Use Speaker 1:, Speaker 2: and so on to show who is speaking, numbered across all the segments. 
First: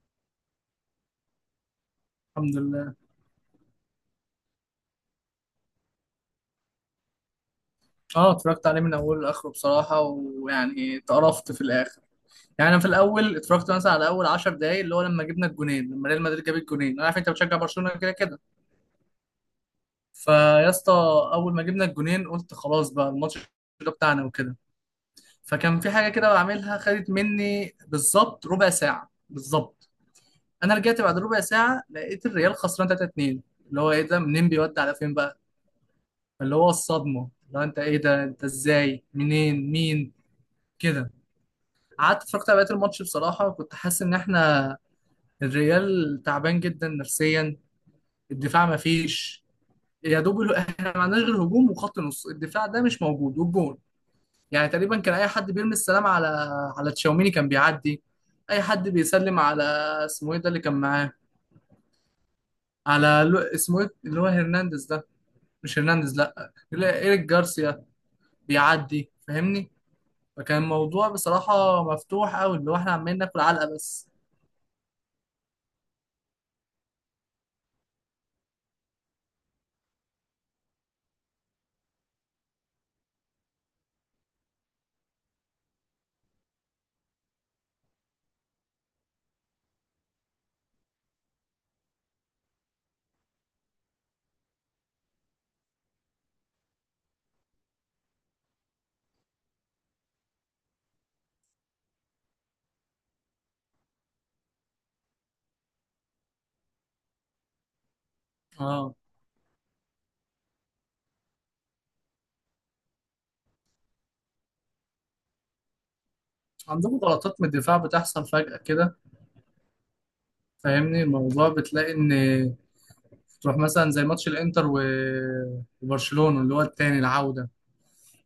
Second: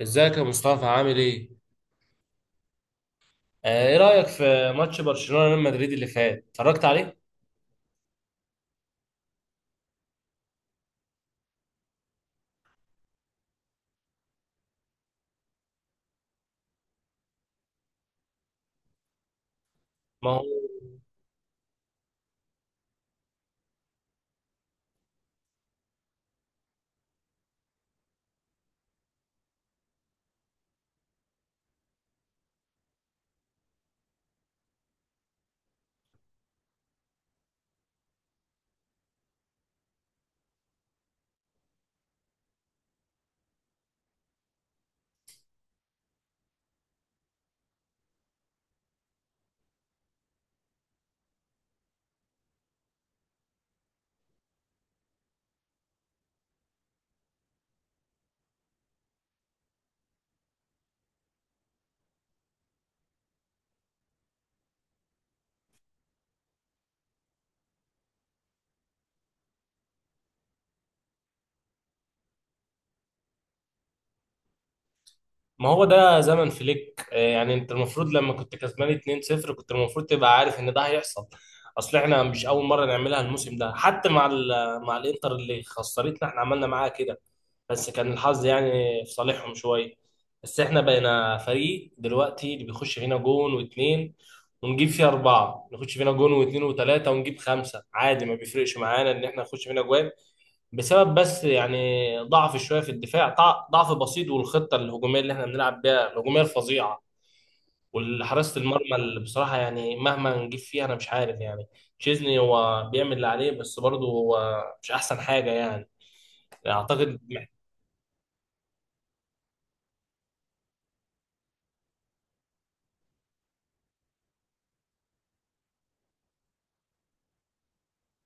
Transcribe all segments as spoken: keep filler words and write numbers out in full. Speaker 1: ازيك يا مصطفى، عامل ايه؟
Speaker 2: الحمد لله.
Speaker 1: آه، ايه رأيك في ماتش برشلونة ريال مدريد اللي فات؟ اتفرجت عليه؟
Speaker 2: اه، اتفرجت عليه من اوله لاخره بصراحه، ويعني اتقرفت في الاخر. يعني انا في الاول اتفرجت مثلا على اول عشر دقايق، اللي هو لما جبنا الجونين، لما ريال مدريد جاب الجونين. انا عارف انت بتشجع برشلونه كده كده
Speaker 1: ما هو
Speaker 2: فيا اسطى. اول ما جبنا الجونين قلت خلاص بقى الماتش ده بتاعنا وكده، فكان في حاجه كده بعملها، خدت مني بالظبط ربع ساعه بالظبط. انا رجعت بعد ربع ساعه لقيت الريال خسران ثلاثة اتنين. اللي هو ايه ده؟ منين بيودي على فين بقى؟ اللي هو الصدمه، اللي هو انت ايه ده؟ انت ازاي؟ منين؟ مين؟ كده. قعدت اتفرجت على بقية الماتش بصراحة، وكنت حاسس إن إحنا الريال تعبان جدا نفسيا، الدفاع مفيش، يا دوب ال- إحنا ما عندناش غير هجوم وخط نص، الدفاع ده مش موجود والجون يعني تقريبا كان أي حد بيرمي السلام على على تشاوميني كان بيعدي. أي حد بيسلم على اسمه إيه ده اللي كان معاه، على لو... اسمه إيه اللي هو هرنانديز ده؟ مش هرنانديز، لأ لا، إيريك جارسيا، بيعدي فاهمني. فكان الموضوع بصراحة مفتوح أوي، اللي هو إحنا عمالين ناكل علقة بس.
Speaker 1: ما هو ده زمن فليك، آه، يعني انت المفروض لما كنت كسبان اتنين صفر كنت المفروض تبقى عارف ان ده هيحصل. اصل احنا مش اول مرة نعملها الموسم ده حتى مع ال... مع الانتر اللي خسرتنا، احنا عملنا معاها كده، بس كان الحظ يعني في صالحهم شويه. بس احنا بقينا فريق دلوقتي اللي بيخش فينا جون واتنين ونجيب فيه اربعه، نخش فينا جون واتنين وتلاته ونجيب خمسه، عادي، ما بيفرقش معانا ان احنا نخش فينا جوان، بسبب بس يعني ضعف شويه في الدفاع، ضع- ضعف بسيط، والخطه الهجوميه اللي احنا بنلعب بيها الهجوميه الفظيعه، والحراسه المرمى
Speaker 2: اه،
Speaker 1: اللي بصراحه يعني مهما نجيب فيها انا مش عارف يعني. تشيزني هو بيعمل اللي عليه بس برضه هو مش احسن حاجه يعني،
Speaker 2: عندهم
Speaker 1: اعتقد.
Speaker 2: غلطات من الدفاع بتحصل فجأة كده فاهمني. الموضوع بتلاقي ان تروح مثلا زي ماتش الانتر و- وبرشلونة اللي هو التاني العودة،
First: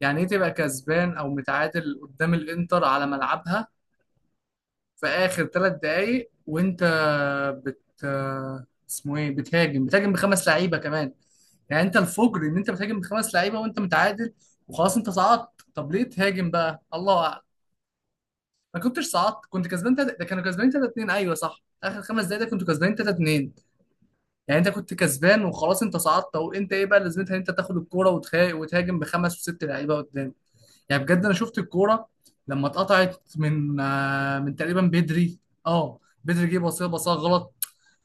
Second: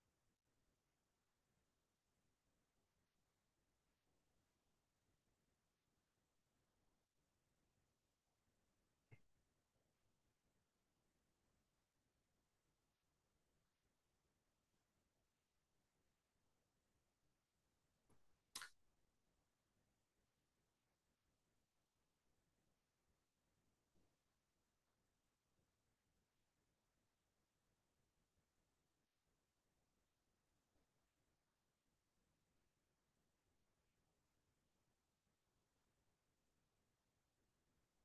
Speaker 2: يعني ايه تبقى كسبان او متعادل قدام الانتر على ملعبها في اخر ثلاث دقايق، وانت بت اسمه ايه بتهاجم بتهاجم بخمس لعيبة كمان؟ يعني انت الفجر ان انت بتهاجم بخمس لعيبة وانت متعادل وخلاص انت صعدت. طب ليه تهاجم بقى؟ الله اعلم. ما كنتش صعدت، كنت كسبان تلاتة، ده كانوا كسبانين تلاتة اثنين، ايوه صح، اخر خمس دقايق ده كنتوا كسبانين ثلاثة اتنين. يعني انت كنت كسبان وخلاص انت صعدت، او انت ايه بقى لازمتها إن انت تاخد الكوره وتهاجم وتهاجم بخمس وست لعيبه قدام؟ يعني بجد انا شفت الكوره لما اتقطعت من آه، من تقريبا بدري، اه بدري، جه بصيها بصيها غلط.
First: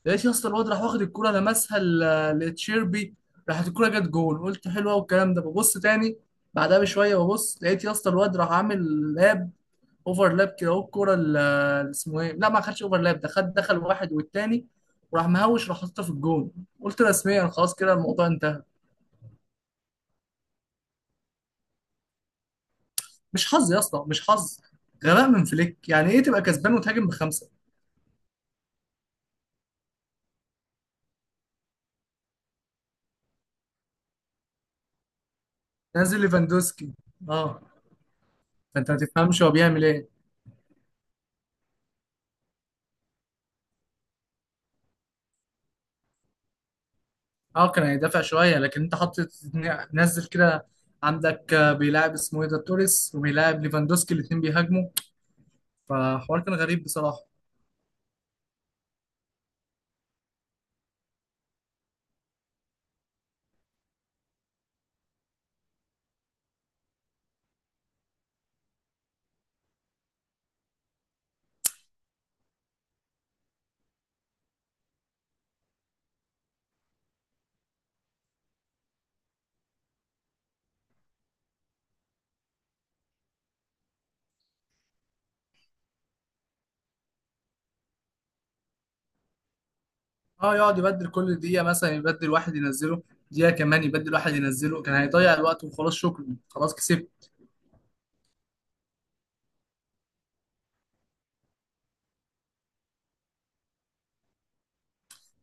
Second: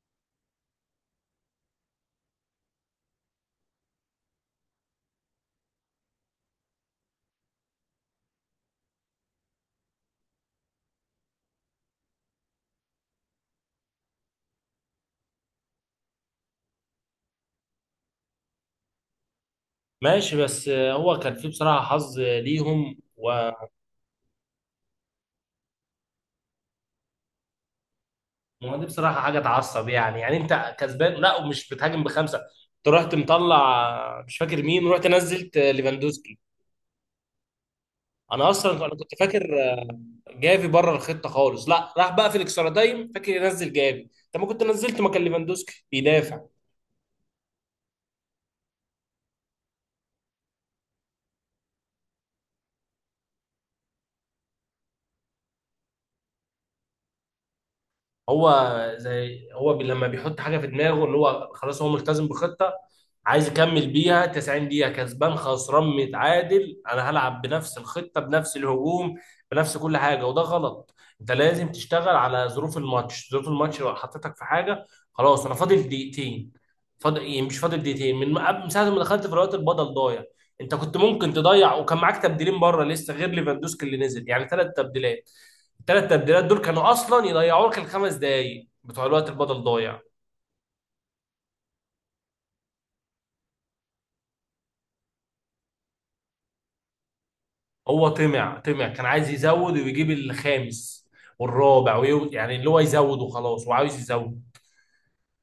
Speaker 2: لقيت يا اسطى الواد راح واخد الكوره لمسها ل- لتشيربي، راحت الكوره جت جول، قلت حلوه والكلام ده، ببص تاني بعدها بشويه، ببص لقيت يا اسطى الواد راح عامل لاب اوفرلاب كده، اهو الكوره اللي اسمه ايه لا، ما خدش اوفرلاب، ده خد دخل واحد والتاني، وراح مهوش، راح حاططها في الجون. قلت رسميا خلاص كده الموضوع انتهى.
Speaker 1: ماشي، بس هو كان في بصراحه حظ ليهم
Speaker 2: مش
Speaker 1: وما.
Speaker 2: حظ يا اسطى، مش حظ، غباء من فليك. يعني ايه تبقى كسبان وتهاجم بخمسه؟
Speaker 1: دي بصراحه حاجه تعصب، يعني يعني انت كسبان، لا ومش بتهاجم بخمسه، انت رحت مطلع مش فاكر مين ورحت نزلت
Speaker 2: نازل
Speaker 1: ليفاندوسكي.
Speaker 2: ليفاندوسكي، اه،
Speaker 1: انا اصلا
Speaker 2: فانت
Speaker 1: انا
Speaker 2: ما
Speaker 1: كنت
Speaker 2: تفهمش
Speaker 1: فاكر
Speaker 2: هو بيعمل ايه.
Speaker 1: جافي بره الخطه خالص، لا راح بقى في الاكسترا تايم فاكر ينزل جافي، انت ما كنت نزلت مكان ليفاندوسكي بيدافع.
Speaker 2: اه كان هيدافع شويه، لكن انت حطيت، نزل كده، عندك آه، بيلاعب اسمه ايه ده توريس، وبيلاعب ليفاندوسكي، الاثنين بيهاجموا. فحوار كان غريب بصراحه.
Speaker 1: هو زي هو بي لما بيحط حاجه في دماغه ان هو خلاص هو ملتزم بخطه، عايز يكمل بيها تسعين دقيقه كسبان خسران متعادل، انا هلعب بنفس الخطه بنفس الهجوم بنفس كل حاجه، وده غلط. انت لازم تشتغل على ظروف الماتش، ظروف الماتش لو حطيتك في حاجه، خلاص انا فاضل دقيقتين، فاضل إيه، مش فاضل دقيقتين من قبل- من ساعه ما دخلت في الوقت البدل ضايع. انت كنت ممكن تضيع وكان معاك تبديلين بره لسه غير ليفاندوسكي اللي نزل، يعني ثلاث تبديلات، الثلاث تبديلات دول كانوا اصلا يضيعوا لك الخمس دقايق بتوع الوقت البدل ضايع.
Speaker 2: اه، يقعد يبدل كل دقيقة مثلا، يبدل واحد ينزله، دقيقة كمان يبدل واحد ينزله، كان هيضيع الوقت وخلاص، شكرا خلاص كسبت.
Speaker 1: هو طمع طمع كان عايز يزود ويجيب الخامس والرابع، ويو... يعني اللي هو يزود وخلاص وعاوز يزود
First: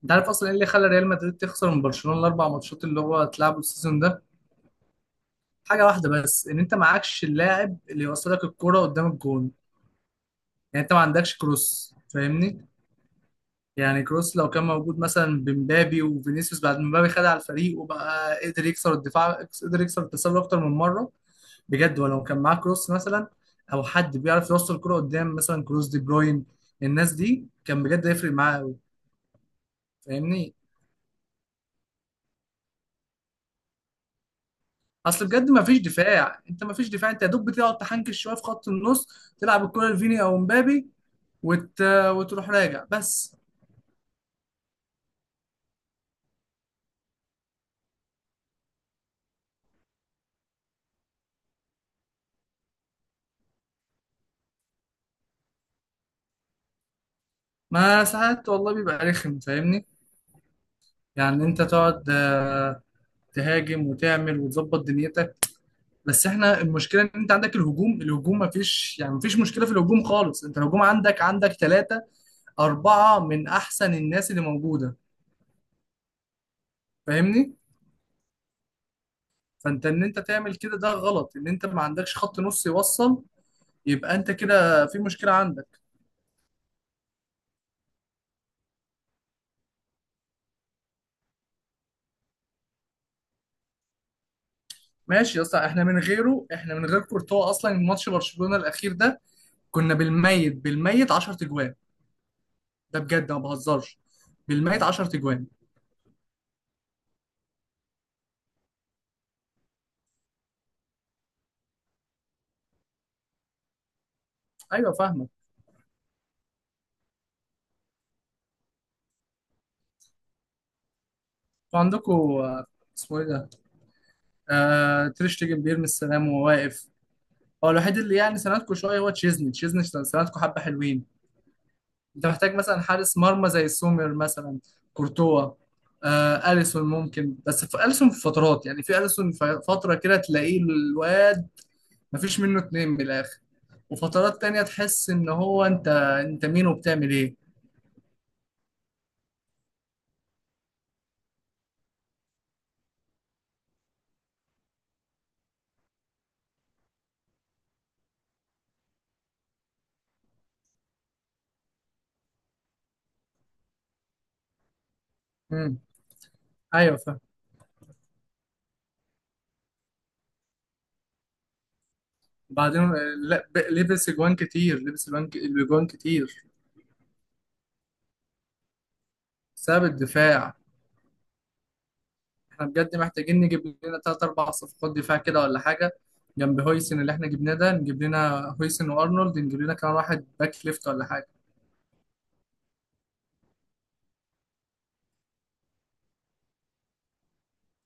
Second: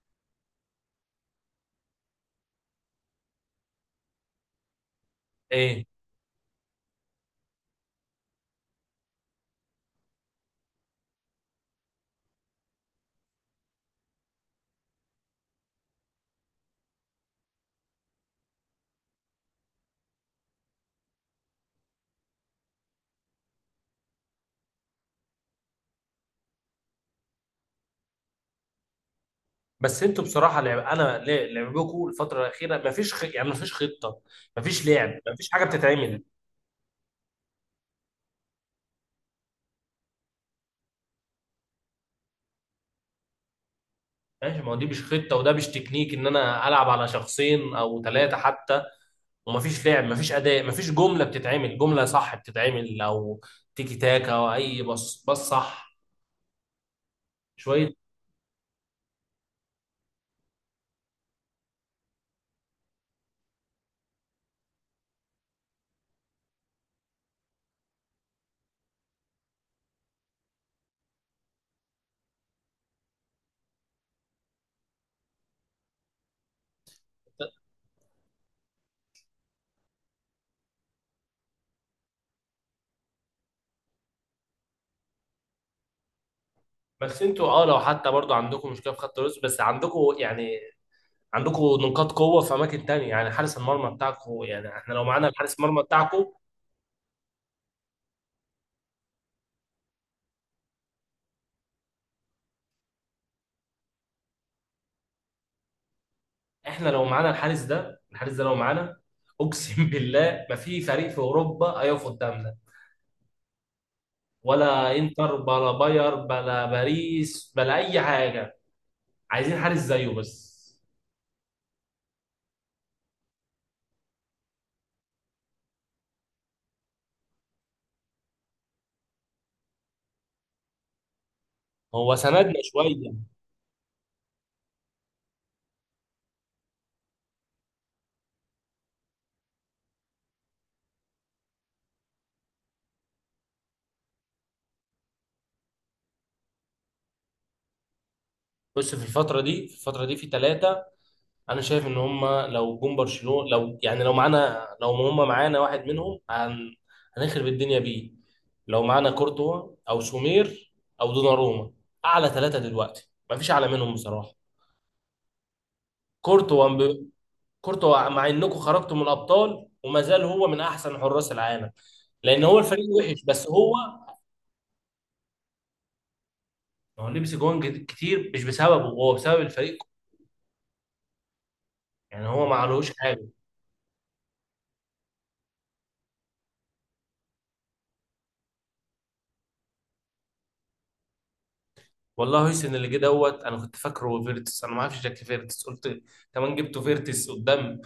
Speaker 2: انت عارف اصلا ايه اللي خلى ريال مدريد تخسر من برشلونة الاربع ماتشات اللي هو اتلعبوا السيزون ده؟
Speaker 1: ايه.
Speaker 2: حاجة واحدة بس، ان انت معكش اللاعب اللي يوصلك الكرة قدام الجون. يعني انت ما عندكش كروس فاهمني. يعني كروس لو كان موجود مثلا، بمبابي وفينيسيوس بعد ما مبابي خد على الفريق وبقى قدر يكسر الدفاع، قدر يكسر التسلل اكتر من مرة بجد، ولو كان معاه كروس مثلا، او حد بيعرف يوصل الكرة قدام مثلا كروس دي بروين، الناس دي كان بجد هيفرق معاه قوي.
Speaker 1: بس انتوا
Speaker 2: فاهمني.
Speaker 1: بصراحه لعب انا لا- لعبكم الفتره الاخيره ما فيش خ... يعني ما فيش خطه، ما فيش لعب،
Speaker 2: اصل
Speaker 1: ما فيش
Speaker 2: بجد ما
Speaker 1: حاجه
Speaker 2: فيش
Speaker 1: بتتعمل.
Speaker 2: دفاع، انت ما فيش دفاع، انت يا دوب بتقعد تحنكش شويه في خط النص، تلعب الكرة لفيني او مبابي، وت... وتروح راجع بس.
Speaker 1: ماشي، ما هو دي مش خطه وده مش تكنيك، ان انا العب على شخصين او ثلاثه حتى، وما فيش لعب ما فيش اداء ما فيش جمله بتتعمل، جمله صح بتتعمل، او تيكي تاكا، او اي بص بص صح شويه.
Speaker 2: ما ساعات والله بيبقى رخم فاهمني. يعني انت تقعد آه، تهاجم وتعمل وتظبط دنيتك. بس احنا المشكله ان انت عندك الهجوم، الهجوم ما فيش، يعني ما فيش مشكله في الهجوم خالص، انت الهجوم عندك عندك ثلاثه أربعة من أحسن الناس اللي موجودة، فاهمني؟ فأنت إن أنت تعمل كده ده غلط، إن أنت ما عندكش خط نص يوصل. يبقى أنت كده في مشكلة عندك.
Speaker 1: بس انتوا اه لو حتى برضو عندكم مشكله في خط الوسط، بس عندكم يعني عندكم نقاط قوه في اماكن تانية، يعني حارس المرمى بتاعكم، يعني احنا لو معانا
Speaker 2: ماشي يا
Speaker 1: الحارس
Speaker 2: اسطى.
Speaker 1: المرمى
Speaker 2: إحنا من
Speaker 1: بتاعكم،
Speaker 2: غيره، إحنا من غير كورتوا أصلا، ماتش برشلونة الأخير ده كنا بالميت بالميت عشر تجوان، ده بجد ما بهزرش، بالميت عشر تجوان.
Speaker 1: احنا لو معانا الحارس ده، الحارس ده لو معانا، اقسم بالله ما في فريق في اوروبا هيقف قدامنا،
Speaker 2: أيوه
Speaker 1: ولا
Speaker 2: فاهمك.
Speaker 1: انتر بلا باير بلا باريس بلا اي حاجه. عايزين حارس زيه بس،
Speaker 2: وعندكوا آه، اسمه إيه ده؟ آه تريش تيجن، بيرمي السلام وهو واقف. هو الوحيد اللي يعني سندكوا شوية هو تشيزني، تشيزني سندكوا حبة حلوين.
Speaker 1: هو
Speaker 2: انت
Speaker 1: سندنا
Speaker 2: محتاج مثلا
Speaker 1: شويه.
Speaker 2: حارس مرمى زي سومر مثلا، كورتوا، آه اليسون ممكن، بس في اليسون في فترات، يعني في اليسون في فتره كده تلاقيه الواد مفيش منه اتنين من الاخر، وفترات تانية تحس ان هو انت انت مين وبتعمل ايه.
Speaker 1: بص، في الفتره دي في الفتره دي في ثلاثه، انا شايف ان هم لو جم برشلونه، لو يعني لو معانا، لو هم معانا واحد منهم هن... هنخرب الدنيا بيه، لو معانا كورتوا او سومير او دوناروما، اعلى ثلاثه دلوقتي ما فيش اعلى منهم بصراحه.
Speaker 2: امم.
Speaker 1: كورتوا
Speaker 2: ايوه
Speaker 1: ب...
Speaker 2: فاهم.
Speaker 1: كورتوا مع انكم خرجتوا من الابطال وما زال هو من احسن حراس العالم، لان هو
Speaker 2: بعدين
Speaker 1: الفريق
Speaker 2: آه،
Speaker 1: وحش بس
Speaker 2: لا، ب-
Speaker 1: هو،
Speaker 2: لبس اجوان كتير، لبس اجوان ك- اجوان كتير.
Speaker 1: هو لبس جوان كتير مش بسببه، هو بسبب الفريق،
Speaker 2: بسبب الدفاع.
Speaker 1: يعني هو ما
Speaker 2: احنا
Speaker 1: عليهوش
Speaker 2: بجد
Speaker 1: حاجه.
Speaker 2: محتاجين نجيب لنا تلات أربع صفقات دفاع كده ولا حاجة، جنب هويسن اللي احنا جبناه ده، نجيب لنا هويسن وأرنولد، نجيب لنا كمان واحد باك ليفت ولا حاجة.
Speaker 1: والله هيسن اللي جه دوت انا كنت فاكره فيرتس، انا ما اعرفش شكل فيرتس قلت كمان جبته فيرتس قدام.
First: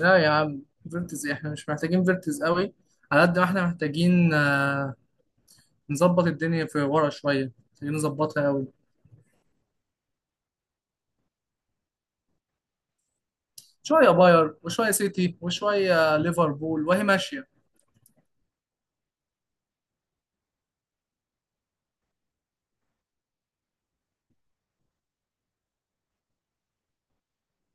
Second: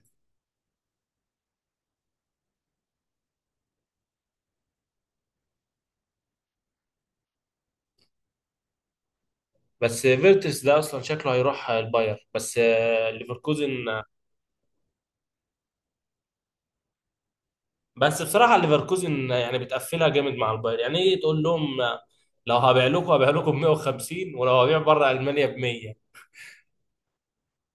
Speaker 2: لا يا عم، فيرتز إيه؟ احنا مش محتاجين فيرتز قوي، على قد ما احنا محتاجين آه، نظبط الدنيا في ورا شوية، محتاجين نظبطها قوي.
Speaker 1: بس فيرتس ده اصلا شكله هيروح الباير، بس آه، ليفركوزن.
Speaker 2: شوية باير وشوية سيتي وشوية ليفربول وهي ماشية.
Speaker 1: بس بصراحه ليفركوزن يعني بتقفلها جامد مع الباير، يعني ايه تقول لهم، آه، لو هبيع لكم، هبيع لكم ب مية وخمسين ولو هبيع بره المانيا ب مية،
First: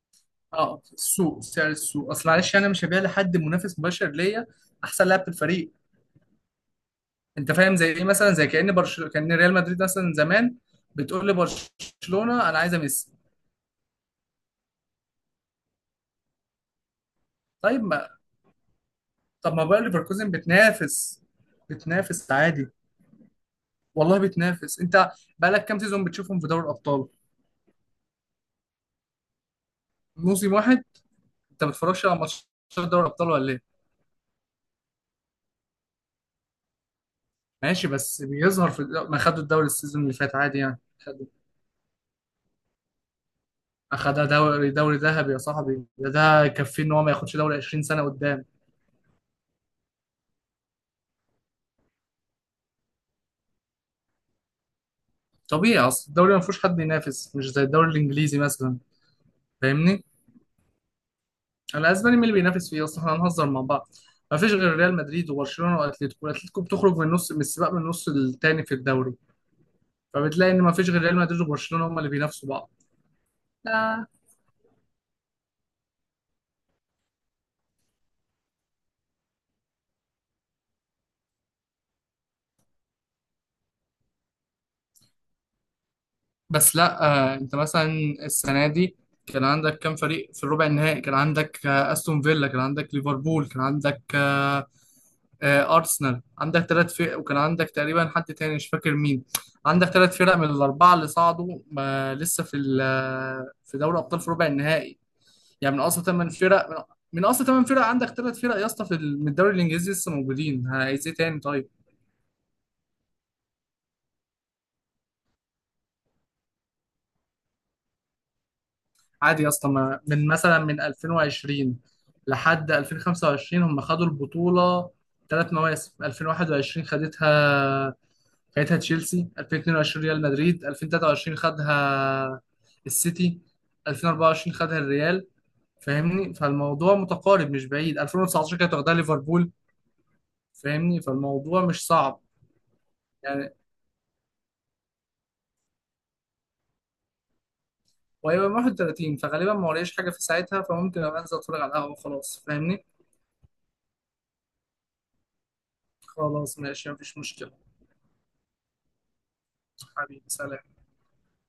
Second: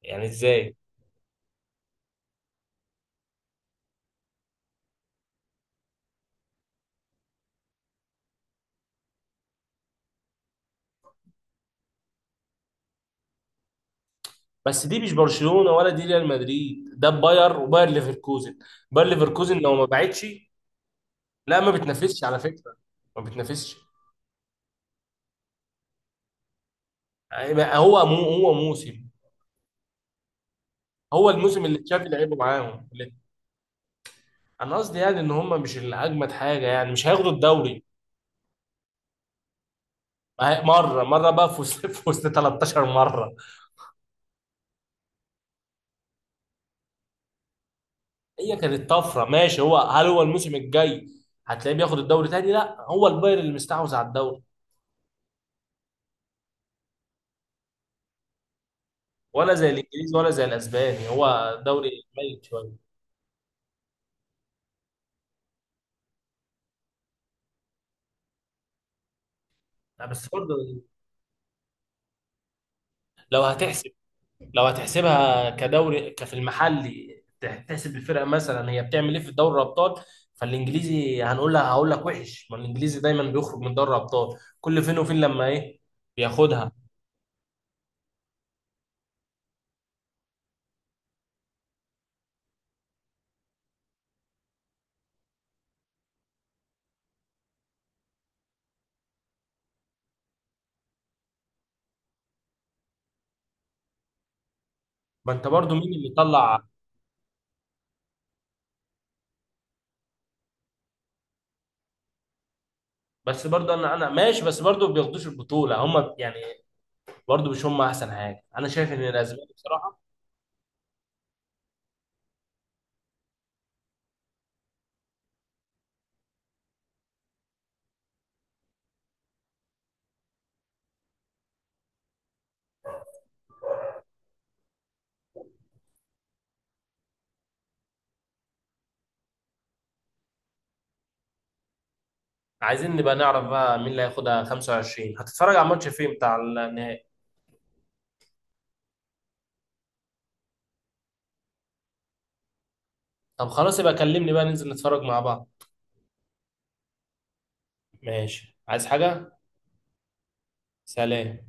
Speaker 1: يعني ازاي.
Speaker 2: اه السوق، سعر السوق، اصل معلش انا مش هبيع لحد منافس مباشر ليا احسن لاعب في الفريق. انت فاهم زي ايه؟ مثلا زي كأن برشلونة كأن ريال مدريد مثلا زمان بتقول لبرشلونة انا عايزه ميسي.
Speaker 1: بس دي مش برشلونه ولا دي ريال مدريد، ده باير،
Speaker 2: طيب
Speaker 1: وباير
Speaker 2: ما.
Speaker 1: ليفركوزن، باير
Speaker 2: طب
Speaker 1: ليفركوزن
Speaker 2: ما
Speaker 1: لو
Speaker 2: باير
Speaker 1: ما باعتش،
Speaker 2: ليفركوزن بتنافس،
Speaker 1: لا ما بتنافسش
Speaker 2: بتنافس
Speaker 1: على
Speaker 2: عادي.
Speaker 1: فكره، ما بتنافسش.
Speaker 2: والله بتنافس، انت بقالك كام سيزون بتشوفهم في دوري الابطال؟
Speaker 1: هو مو هو موسم،
Speaker 2: موسم واحد.
Speaker 1: هو
Speaker 2: انت
Speaker 1: الموسم
Speaker 2: ما
Speaker 1: اللي
Speaker 2: بتتفرجش
Speaker 1: تشافي
Speaker 2: على
Speaker 1: لعبه
Speaker 2: ماتشات
Speaker 1: معاهم،
Speaker 2: دوري
Speaker 1: اللي-
Speaker 2: الابطال ولا ايه؟
Speaker 1: انا قصدي يعني ان هم مش الاجمد حاجه، يعني مش هياخدوا الدوري.
Speaker 2: ماشي بس بيظهر في الد- ما خدوا الدوري السيزون اللي فات
Speaker 1: ما
Speaker 2: عادي،
Speaker 1: هي-
Speaker 2: يعني
Speaker 1: مره
Speaker 2: خدوا،
Speaker 1: مره بقى في وسط في وسط ثلاثة عشر مره،
Speaker 2: اخدها دوري، دوري ذهبي يا صاحبي، ده ده يكفيه ان هو ما ياخدش دوري عشرين سنة قدام.
Speaker 1: هي كانت طفره، ماشي، هو هل هو الموسم الجاي هتلاقيه بياخد الدوري تاني؟ لا، هو البايرن اللي مستحوذ على الدوري،
Speaker 2: طبيعي، اصل الدوري ما فيهوش حد ينافس، مش زي الدوري الانجليزي مثلا،
Speaker 1: ولا زي
Speaker 2: فاهمني.
Speaker 1: الانجليزي ولا زي الاسباني، هو دوري
Speaker 2: الاسباني مين اللي
Speaker 1: ميت
Speaker 2: بينافس فيه
Speaker 1: شويه.
Speaker 2: اصلا؟ احنا هنهزر مع بعض. ما فيش غير ريال مدريد وبرشلونه واتلتيكو، الاتليتيكو بتخرج من النص، من السباق من النص التاني في الدوري.
Speaker 1: لا، بس
Speaker 2: فبتلاقي
Speaker 1: برضه،
Speaker 2: ان ما فيش غير ريال مدريد وبرشلونه هم اللي بينافسوا بعض.
Speaker 1: لو هتحسب لو هتحسبها كدوري كفي المحلي، تح- تحسب الفرقه مثلا هي بتعمل ايه في دوري الابطال، فالانجليزي هنقول لها هقول لك وحش، ما الانجليزي دايما بيخرج من دوري الابطال، كل فين وفين لما ايه بياخدها.
Speaker 2: بس لا، آه انت مثلا السنه دي كان عندك كام فريق في الربع النهائي؟ كان عندك آه استون فيلا، كان عندك ليفربول، كان عندك آه آه ارسنال، عندك ثلاث فرق، وكان عندك تقريبا حد تاني مش فاكر مين. عندك ثلاث فرق من الاربعه اللي صعدوا، ما لسه في ال- آه، في دوري ابطال في ربع النهائي.
Speaker 1: ما انت برضو
Speaker 2: يعني من
Speaker 1: مين
Speaker 2: اصل
Speaker 1: اللي
Speaker 2: ثمان
Speaker 1: طلع،
Speaker 2: فرق من من اصل ثمان فرق عندك ثلاث فرق يا اسطى في ال- من الدوري الانجليزي لسه موجودين، عايز ايه تاني طيب؟
Speaker 1: بس برضو انا انا ماشي، بس برضو ما بياخدوش البطوله هم يعني، برضو مش هم احسن حاجه، انا شايف ان
Speaker 2: عادي
Speaker 1: الاسبان
Speaker 2: يا اسطى،
Speaker 1: بصراحه.
Speaker 2: ما- من مثلا من الفين وعشرين لحد الفين وخمسه وعشرين هم خدوا البطوله ثلاث مواسم. الفين وواحد وعشرين خدتها، خدتها تشيلسي، الفين واتنين وعشرين مدريد، الفين وثلاثه وعشرين خدها السيتي، الفين واربعه وعشرين خدها الريال، فاهمني؟ فالموضوع متقارب مش بعيد، الفين وتسعتاشر كانت واخدها ليفربول. فاهمني؟ فالموضوع مش صعب
Speaker 1: عايزين نبقى نعرف
Speaker 2: يعني.
Speaker 1: بقى مين اللي هياخدها خمسه وعشرين، هتتفرج على الماتش فين بتاع النهائي؟
Speaker 2: وهيبقى واحد وثلاثين، فغالبا ما وريش حاجه في ساعتها، فممكن ابقى انزل اتفرج على القهوه خلاص فاهمني.
Speaker 1: طب خلاص، يبقى كلمني بقى ننزل نتفرج مع بعض.
Speaker 2: خلاص ماشي مفيش مشكله.
Speaker 1: ماشي، عايز حاجه؟
Speaker 2: حبيبي سلام.
Speaker 1: سلام.